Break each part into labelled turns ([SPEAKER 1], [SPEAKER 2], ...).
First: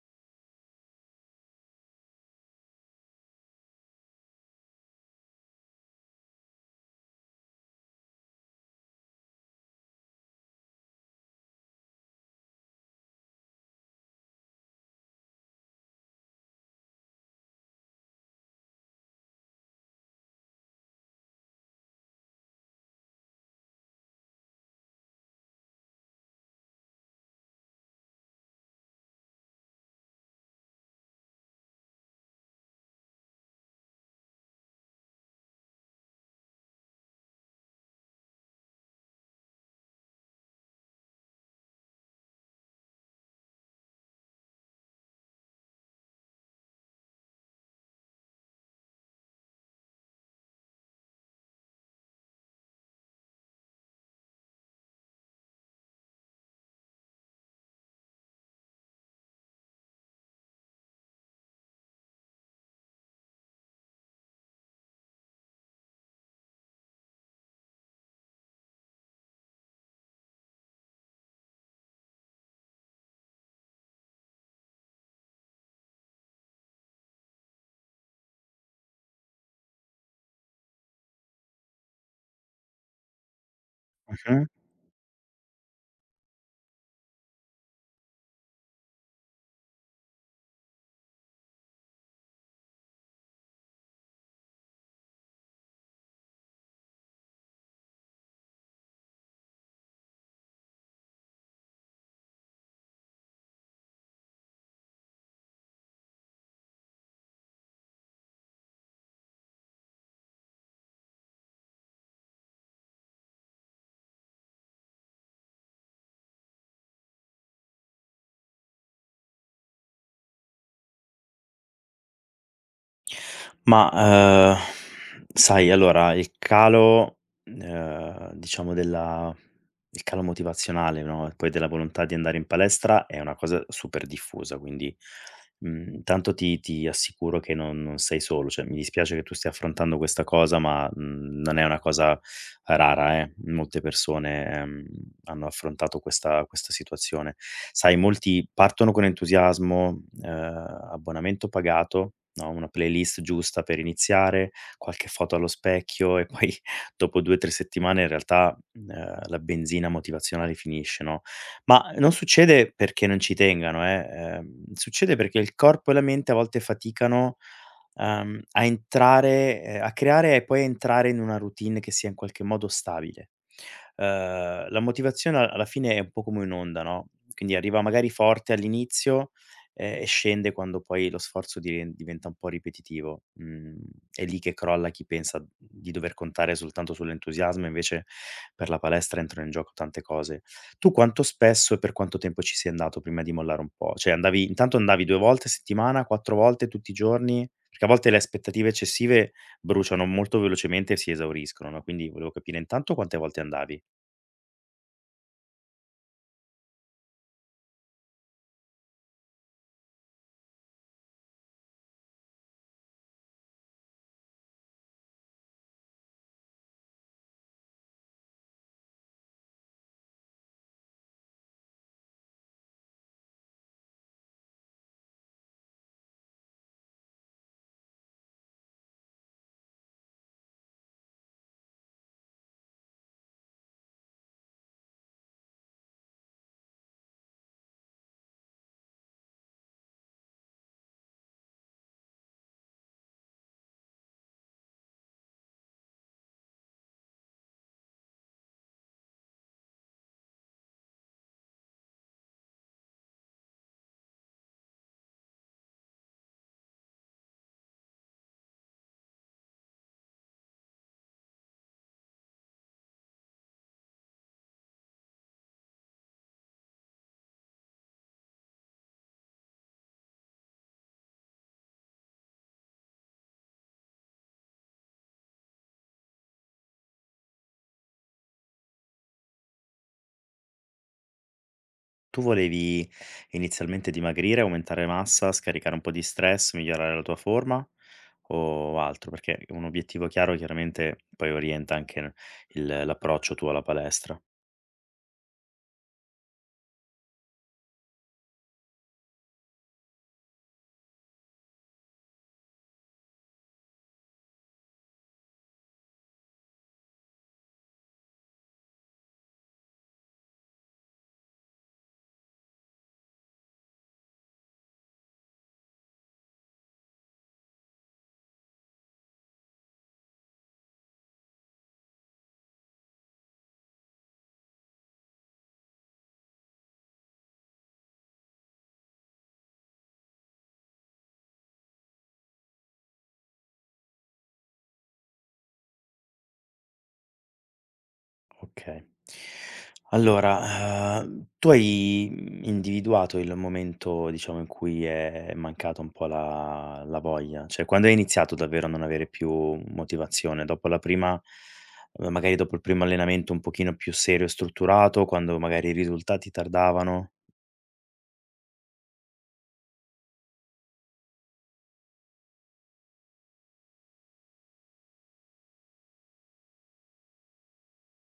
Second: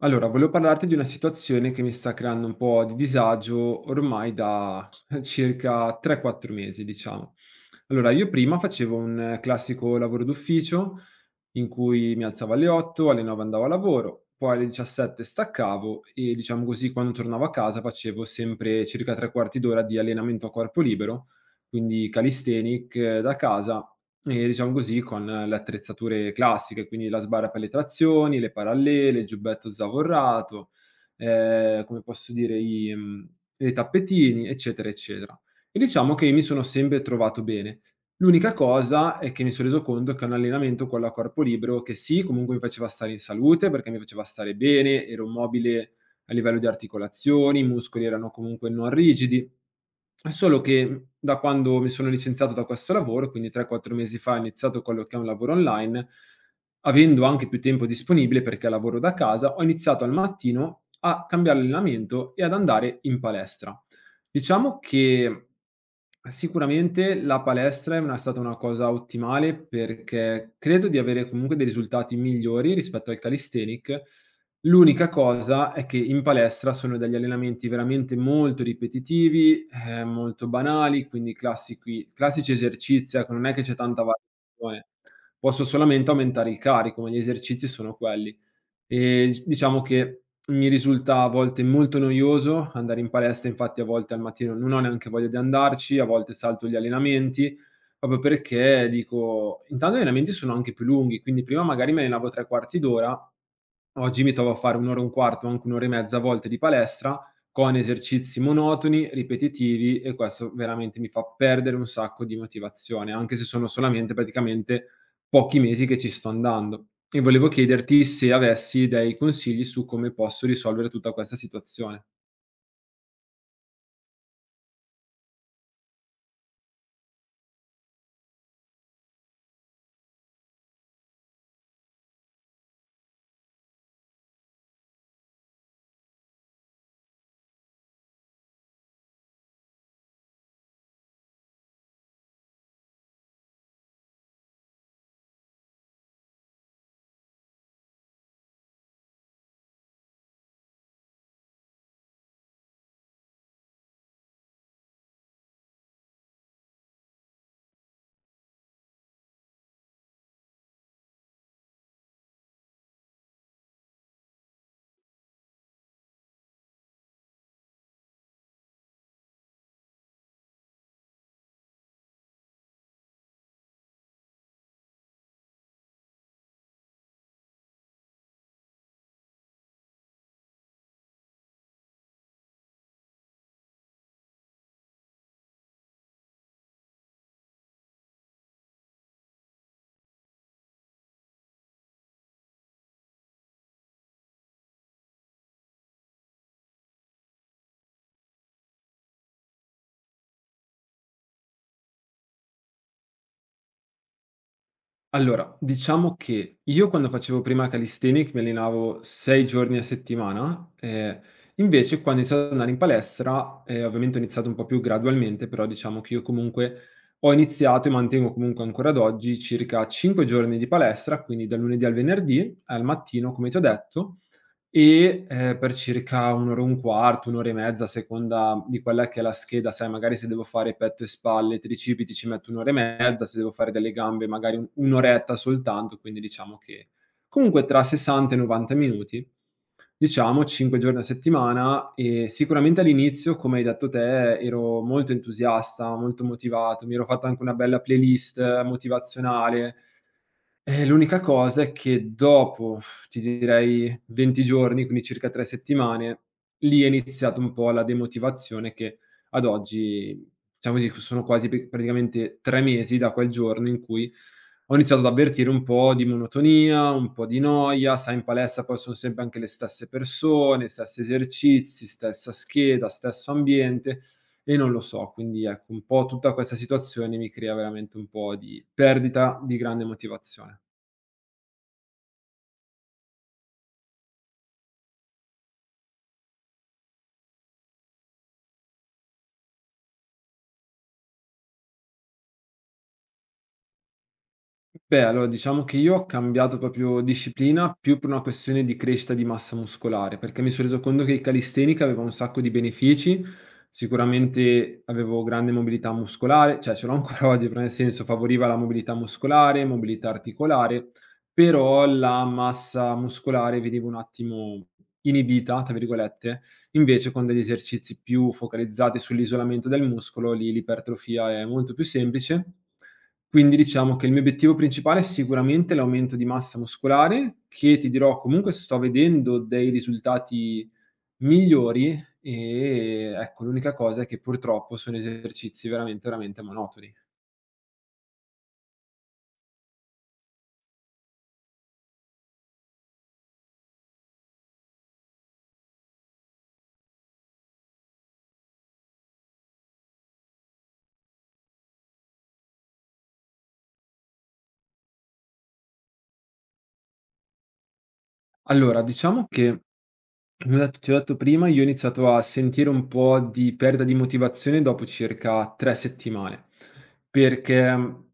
[SPEAKER 1] Allora, volevo parlarti di una situazione che mi sta creando un po' di disagio ormai da circa 3-4 mesi, diciamo. Allora, io prima facevo un classico lavoro d'ufficio, in cui mi alzavo alle 8, alle 9 andavo a lavoro, poi alle 17 staccavo e diciamo così quando tornavo a casa facevo sempre circa 3/4 d'ora di allenamento a corpo libero, quindi calisthenic da casa e diciamo così con le attrezzature classiche, quindi la sbarra per le trazioni, le parallele, il giubbetto zavorrato, come posso dire i tappetini, eccetera, eccetera. E diciamo che mi sono sempre trovato bene. L'unica cosa è che mi sono reso conto che un allenamento quello a corpo libero che sì, comunque mi faceva stare in salute, perché mi faceva stare bene, ero mobile a livello di articolazioni, i muscoli erano comunque non rigidi, è solo che da quando mi sono licenziato da questo lavoro, quindi 3, 4 mesi fa, ho iniziato quello che è un lavoro online, avendo anche più tempo disponibile perché lavoro da casa, ho iniziato al mattino a cambiare allenamento e ad andare in palestra. Diciamo che sicuramente la palestra è una stata una cosa ottimale perché credo di avere comunque dei risultati migliori rispetto al calisthenic. L'unica cosa è che in palestra sono degli allenamenti veramente molto ripetitivi, molto banali, quindi classici classici esercizi, ecco, non è che c'è tanta
[SPEAKER 2] Mh-mh.
[SPEAKER 1] variazione. Posso solamente aumentare il carico, ma gli esercizi sono quelli. Diciamo che mi risulta a volte molto noioso andare in palestra, infatti a volte al mattino non ho neanche voglia di andarci, a volte salto gli allenamenti, proprio perché dico intanto gli allenamenti sono anche più lunghi, quindi prima magari mi allenavo 3 quarti d'ora, oggi mi trovo a fare 1 ora e un quarto, anche 1 ora e mezza a volte di palestra, con esercizi monotoni, ripetitivi e questo veramente mi fa perdere un sacco di motivazione, anche se sono solamente praticamente pochi mesi che ci sto andando. E volevo chiederti se avessi dei consigli su come posso risolvere tutta questa situazione.
[SPEAKER 2] Ma, uhm, sai, diciamo della il calo motivazionale, no, e poi della volontà di andare in palestra è una cosa super diffusa, quindi, tanto ti assicuro che non sei solo, cioè mi dispiace che tu stia affrontando questa cosa, ma, non è una cosa rara, eh. Molte persone, hanno affrontato questa situazione. Sai, molti partono con entusiasmo, abbonamento pagato, no, una playlist giusta per iniziare, qualche foto allo specchio e poi dopo 2, 3 settimane in realtà, la benzina motivazionale finisce, no. Ma non succede perché non ci tengano, succede perché il corpo e la mente a volte faticano a entrare a creare e poi a entrare in una routine che sia in qualche modo stabile. La motivazione a alla fine è un po' come un'onda, no, quindi arriva magari forte all'inizio, e scende quando poi lo sforzo diventa un po' ripetitivo. Mhmm, è lì che crolla chi pensa di dover contare soltanto sull'entusiasmo, invece per la palestra entrano in gioco tante cose. Tu quanto spesso e per quanto tempo ci sei andato prima di mollare un po'? Cioè andavi 2 volte a settimana, 4 volte tutti i giorni? Perché a volte le aspettative eccessive bruciano molto velocemente e si esauriscono, no, quindi volevo capire intanto quante volte andavi.
[SPEAKER 1] Allora, diciamo che io quando facevo prima calisthenics mi allenavo 6 giorni a settimana, invece quando ho iniziato ad andare in palestra, ovviamente ho iniziato un po' più gradualmente, però diciamo che io comunque ho iniziato e mantengo comunque ancora ad oggi circa 5 giorni di palestra, quindi dal lunedì al venerdì al mattino, come ti ho detto, e, per circa 1 ora e un quarto, 1 ora e mezza, a seconda di quella che è la scheda, sai magari se devo fare petto e spalle, tricipiti ci metto 1 ora e mezza, se devo fare delle gambe magari un'oretta soltanto, quindi diciamo che comunque tra 60 e 90 minuti, diciamo 5 giorni a settimana e sicuramente all'inizio, come hai detto te, ero molto entusiasta, molto motivato, mi ero fatto anche una bella playlist motivazionale, l'unica cosa è che dopo, ti direi 20 giorni, quindi circa 3 settimane, lì è iniziato un po' la demotivazione che ad oggi, diciamo così, sono quasi p praticamente 3 mesi da quel giorno in cui ho iniziato ad avvertire un po' di monotonia, un po' di noia, sai in palestra poi sono sempre anche le stesse persone, stessi esercizi, stessa scheda, stesso ambiente e non lo so. Quindi ecco, un po' tutta questa situazione mi crea veramente un po' di perdita di grande motivazione.
[SPEAKER 2] Tu volevi inizialmente dimagrire, aumentare massa, scaricare un po' di stress, migliorare la tua forma o altro? Perché un obiettivo chiaro chiaramente poi orienta anche il l'approccio tuo alla palestra.
[SPEAKER 1] Beh, allora diciamo che io ho cambiato proprio disciplina più per una questione di crescita di massa muscolare, perché mi sono reso conto che il calistenica aveva un sacco di benefici, sicuramente avevo grande mobilità muscolare, cioè ce l'ho ancora oggi, però nel senso favoriva la mobilità muscolare, mobilità articolare, però la massa muscolare vedevo un attimo inibita, tra virgolette. Invece con degli esercizi più focalizzati sull'isolamento del muscolo, lì l'ipertrofia è molto più semplice. Quindi diciamo che il mio obiettivo principale è sicuramente l'aumento di massa muscolare, che ti dirò comunque sto vedendo dei risultati migliori e ecco l'unica cosa è che purtroppo sono esercizi veramente, veramente monotoni.
[SPEAKER 2] Okay. Allora, tu hai, individuato il momento, diciamo, in cui è mancata un po' la voglia? Cioè, quando hai iniziato davvero a non avere più motivazione? Dopo la prima magari dopo il primo allenamento un pochino più serio e strutturato, quando magari i risultati tardavano?
[SPEAKER 1] Allora, diciamo che come ho detto ti ho detto prima, io ho iniziato a sentire un po' di perdita di motivazione dopo circa 3 settimane, perché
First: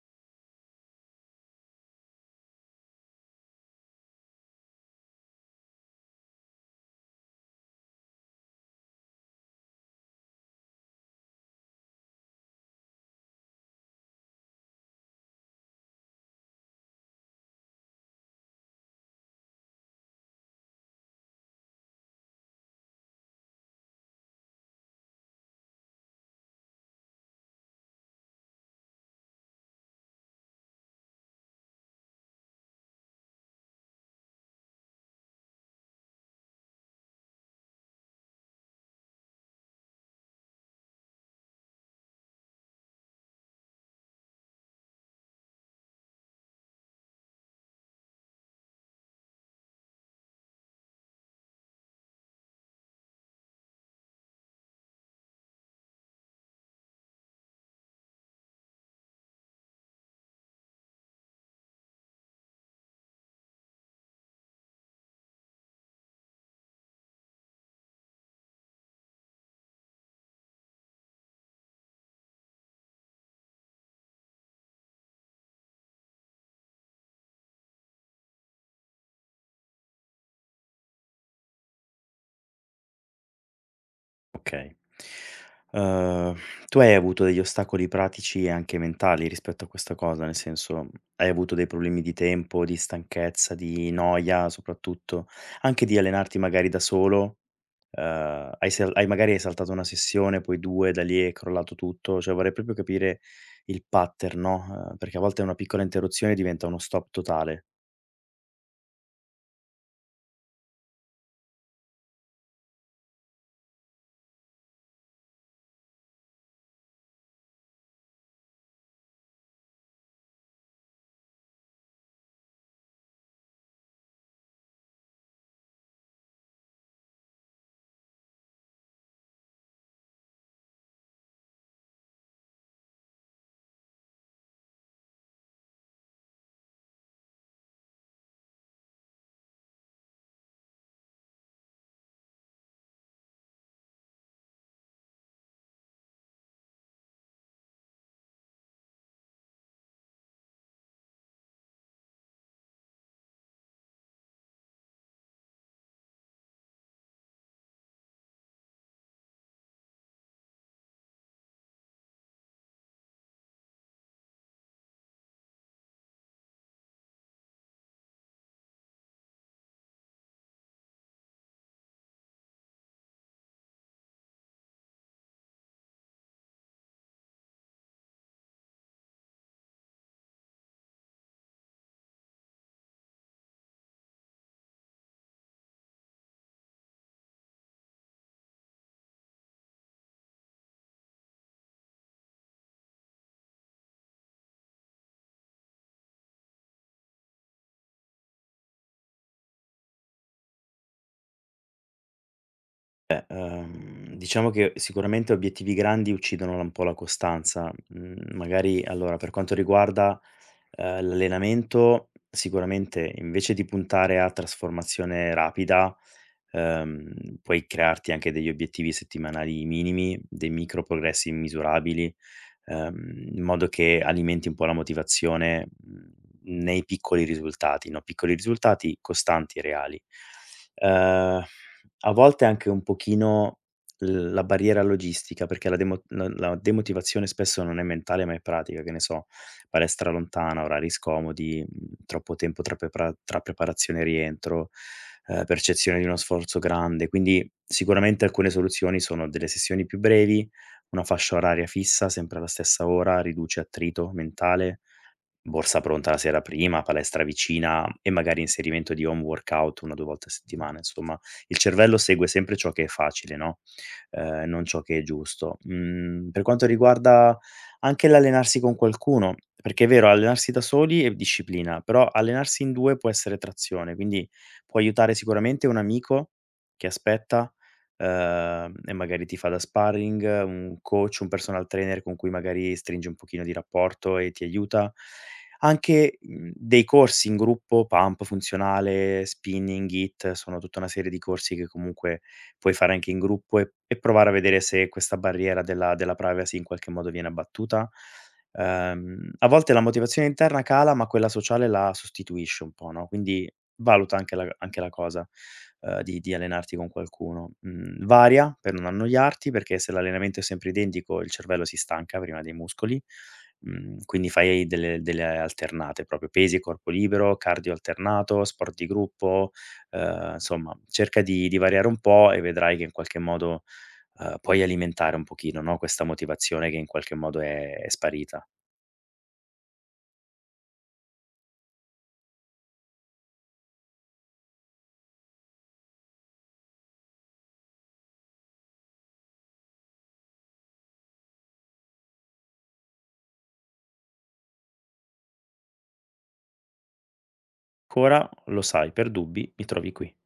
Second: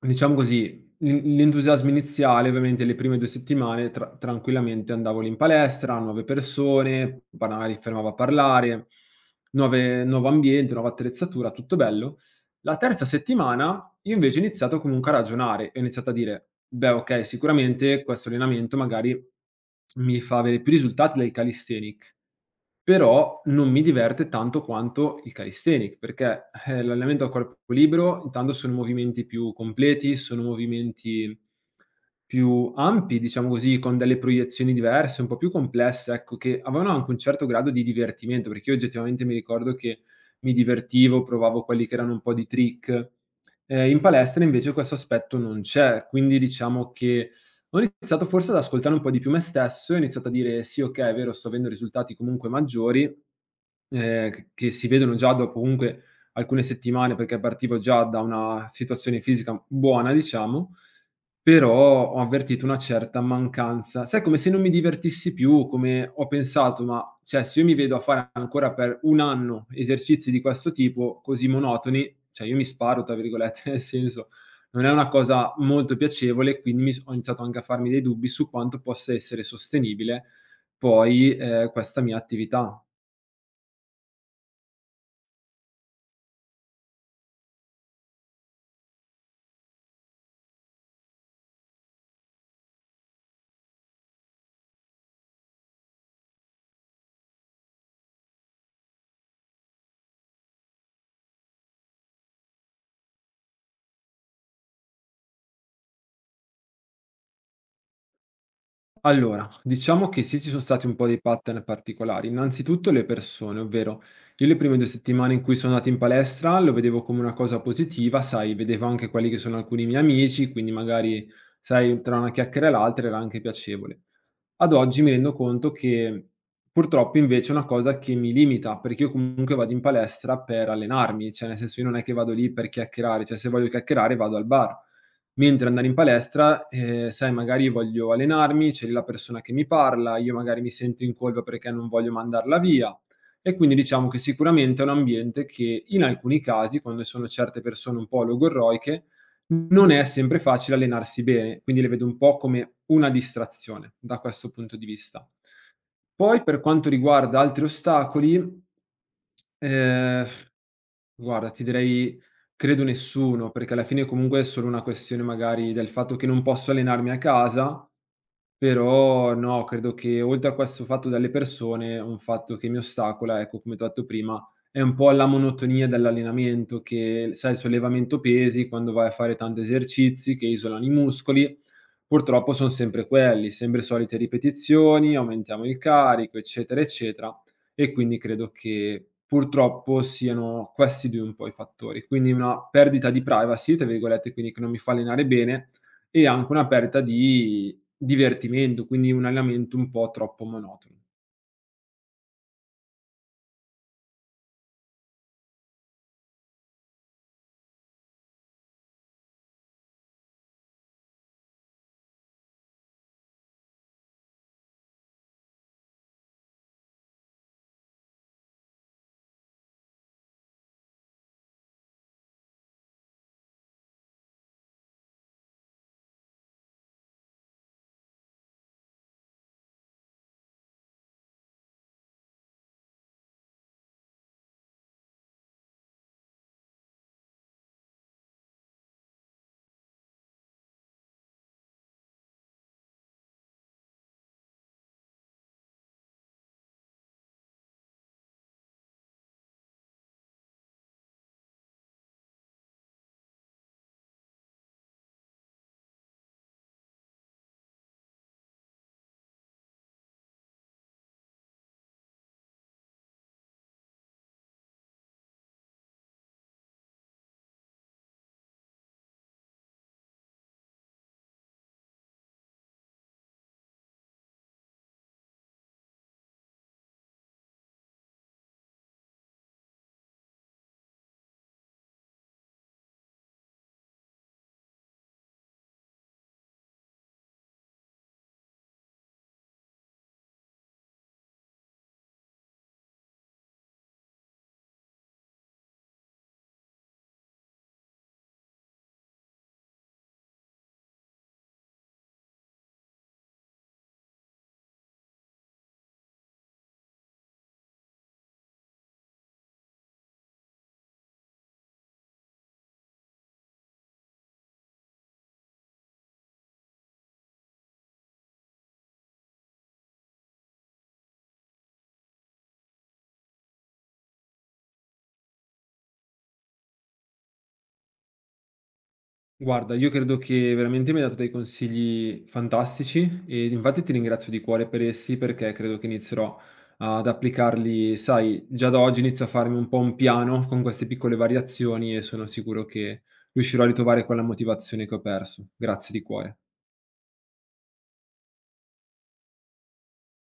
[SPEAKER 1] diciamo così, l'entusiasmo iniziale, ovviamente le prime 2 settimane tranquillamente andavo lì in palestra, nuove persone, magari fermavo a parlare, nuove nuovo ambiente, nuova attrezzatura, tutto bello. La terza settimana io invece ho iniziato comunque a ragionare, ho iniziato a dire: "Beh, okay, sicuramente questo allenamento magari mi fa avere più risultati del calisthenics." Però non mi diverte tanto quanto il calisthenic, perché, l'allenamento a corpo libero intanto sono movimenti più completi, sono movimenti più ampi, diciamo così, con delle proiezioni diverse, un po' più complesse, ecco, che avevano anche un certo grado di divertimento, perché io oggettivamente mi ricordo che mi divertivo, provavo quelli che erano un po' di trick. In palestra invece questo aspetto non c'è, quindi diciamo che ho iniziato forse ad ascoltare un po' di più me stesso e ho iniziato a dire: "Sì, okay, è vero, sto avendo risultati comunque maggiori, c che si vedono già dopo comunque alcune settimane", perché partivo già da una situazione fisica buona, diciamo. Però ho avvertito una certa mancanza. Sai, come se non mi divertissi più, come ho pensato: "Ma, cioè, se io mi vedo a fare ancora per 1 anno esercizi di questo tipo, così monotoni, cioè io mi 'sparo' tra virgolette, nel senso, non è una cosa molto piacevole, quindi mi s ho iniziato anche a farmi dei dubbi su quanto possa essere sostenibile poi, questa mia attività."
[SPEAKER 2] Okay. Uhm, tu hai avuto degli ostacoli pratici e anche mentali rispetto a questa cosa? Nel senso, hai avuto dei problemi di tempo, di stanchezza, di noia soprattutto, anche di allenarti magari da solo? Hai magari hai saltato una sessione, poi 2, da lì è crollato tutto? Cioè vorrei proprio capire il pattern, no, perché a volte una piccola interruzione diventa uno stop totale.
[SPEAKER 1] Allora, diciamo che sì, ci sono stati un po' dei pattern particolari. Innanzitutto le persone, ovvero io le prime 2 settimane in cui sono andato in palestra lo vedevo come una cosa positiva, sai, vedevo anche quelli che sono alcuni miei amici, quindi magari, sai, tra una chiacchiera e l'altra era anche piacevole. Ad oggi mi rendo conto che purtroppo invece è una cosa che mi limita, perché io comunque vado in palestra per allenarmi, cioè nel senso io non è che vado lì per chiacchierare, cioè se voglio chiacchierare vado al bar. Mentre andare in palestra, sai magari voglio allenarmi, c'è lì la persona che mi parla, io magari mi sento in colpa perché non voglio mandarla via. E quindi diciamo che sicuramente è un ambiente che in alcuni casi, quando sono certe persone un po' logorroiche, non è sempre facile allenarsi bene, quindi le vedo un po' come una distrazione da questo punto di vista. Poi per quanto riguarda altri ostacoli, ehm, guarda ti direi credo nessuno, perché alla fine comunque è solo una questione magari del fatto che non posso allenarmi a casa, però no, credo che oltre a questo fatto delle persone, un fatto che mi ostacola, ecco, come t'ho detto prima, è un po' la monotonia dell'allenamento che, sai, il sollevamento pesi, quando vai a fare tanti esercizi che isolano i muscoli, purtroppo son sempre quelli, sempre solite ripetizioni, aumentiamo il carico, eccetera, eccetera, e quindi credo che purtroppo siano questi 2 un po' i fattori. Quindi una perdita di "privacy", tra virgolette, quindi che non mi fa allenare bene, e anche una perdita di divertimento, quindi un allenamento un po' troppo monotono.
[SPEAKER 2] Diciamo che sicuramente obiettivi grandi uccidono la un po' la costanza. Mhmm, magari allora per quanto riguarda, l'allenamento, sicuramente invece di puntare a trasformazione rapida puoi crearti anche degli obiettivi settimanali minimi, dei micro progressi misurabili, in modo che alimenti un po' la motivazione nei piccoli risultati, no? Piccoli risultati costanti e reali. Eh, a volte anche un pochino la barriera logistica, perché la demotivazione spesso non è mentale ma è pratica, che ne so, palestra lontana, orari scomodi, troppo tempo tra, tra preparazione e rientro, percezione di uno sforzo grande. Quindi sicuramente alcune soluzioni sono delle sessioni più brevi, una fascia oraria fissa sempre alla stessa ora, riduce attrito mentale, borsa pronta la sera prima, palestra vicina e magari inserimento di home workout 1 o 2 volte a settimana. Insomma, il cervello segue sempre ciò che è facile, no, non ciò che è giusto. Mhmm, per quanto riguarda anche l'allenarsi con qualcuno, perché è vero allenarsi da soli è disciplina, però allenarsi in 2 può essere trazione, quindi può aiutare sicuramente un amico che aspetta, e magari ti fa da sparring, un coach, un personal trainer con cui magari stringi un pochino di rapporto e ti aiuta. Anche, dei corsi in gruppo, pump funzionale, spinning, HIIT, sono tutta una serie di corsi che comunque puoi fare anche in gruppo e provare a vedere se questa barriera della privacy in qualche modo viene abbattuta. A volte la motivazione interna cala, ma quella sociale la sostituisce un po', no, quindi valuta anche la cosa, di allenarti con qualcuno. Mhmm, varia per non annoiarti, perché se l'allenamento è sempre identico il cervello si stanca prima dei muscoli. Mhmm, quindi fai delle alternate proprio, pesi e corpo libero, cardio alternato, sport di gruppo, insomma cerca di variare un po' e vedrai che in qualche modo, puoi alimentare un pochino, no, questa motivazione che in qualche modo è sparita.
[SPEAKER 1] Guarda, io credo che veramente mi hai dato dei consigli fantastici e infatti ti ringrazio di cuore per essi perché credo che inizierò ad applicarli, sai, già da oggi inizio a farmi un po' un piano con queste piccole variazioni e sono sicuro che riuscirò a ritrovare quella motivazione che ho perso. Grazie di cuore.
[SPEAKER 2] Ancora, lo sai, per dubbi mi trovi qui.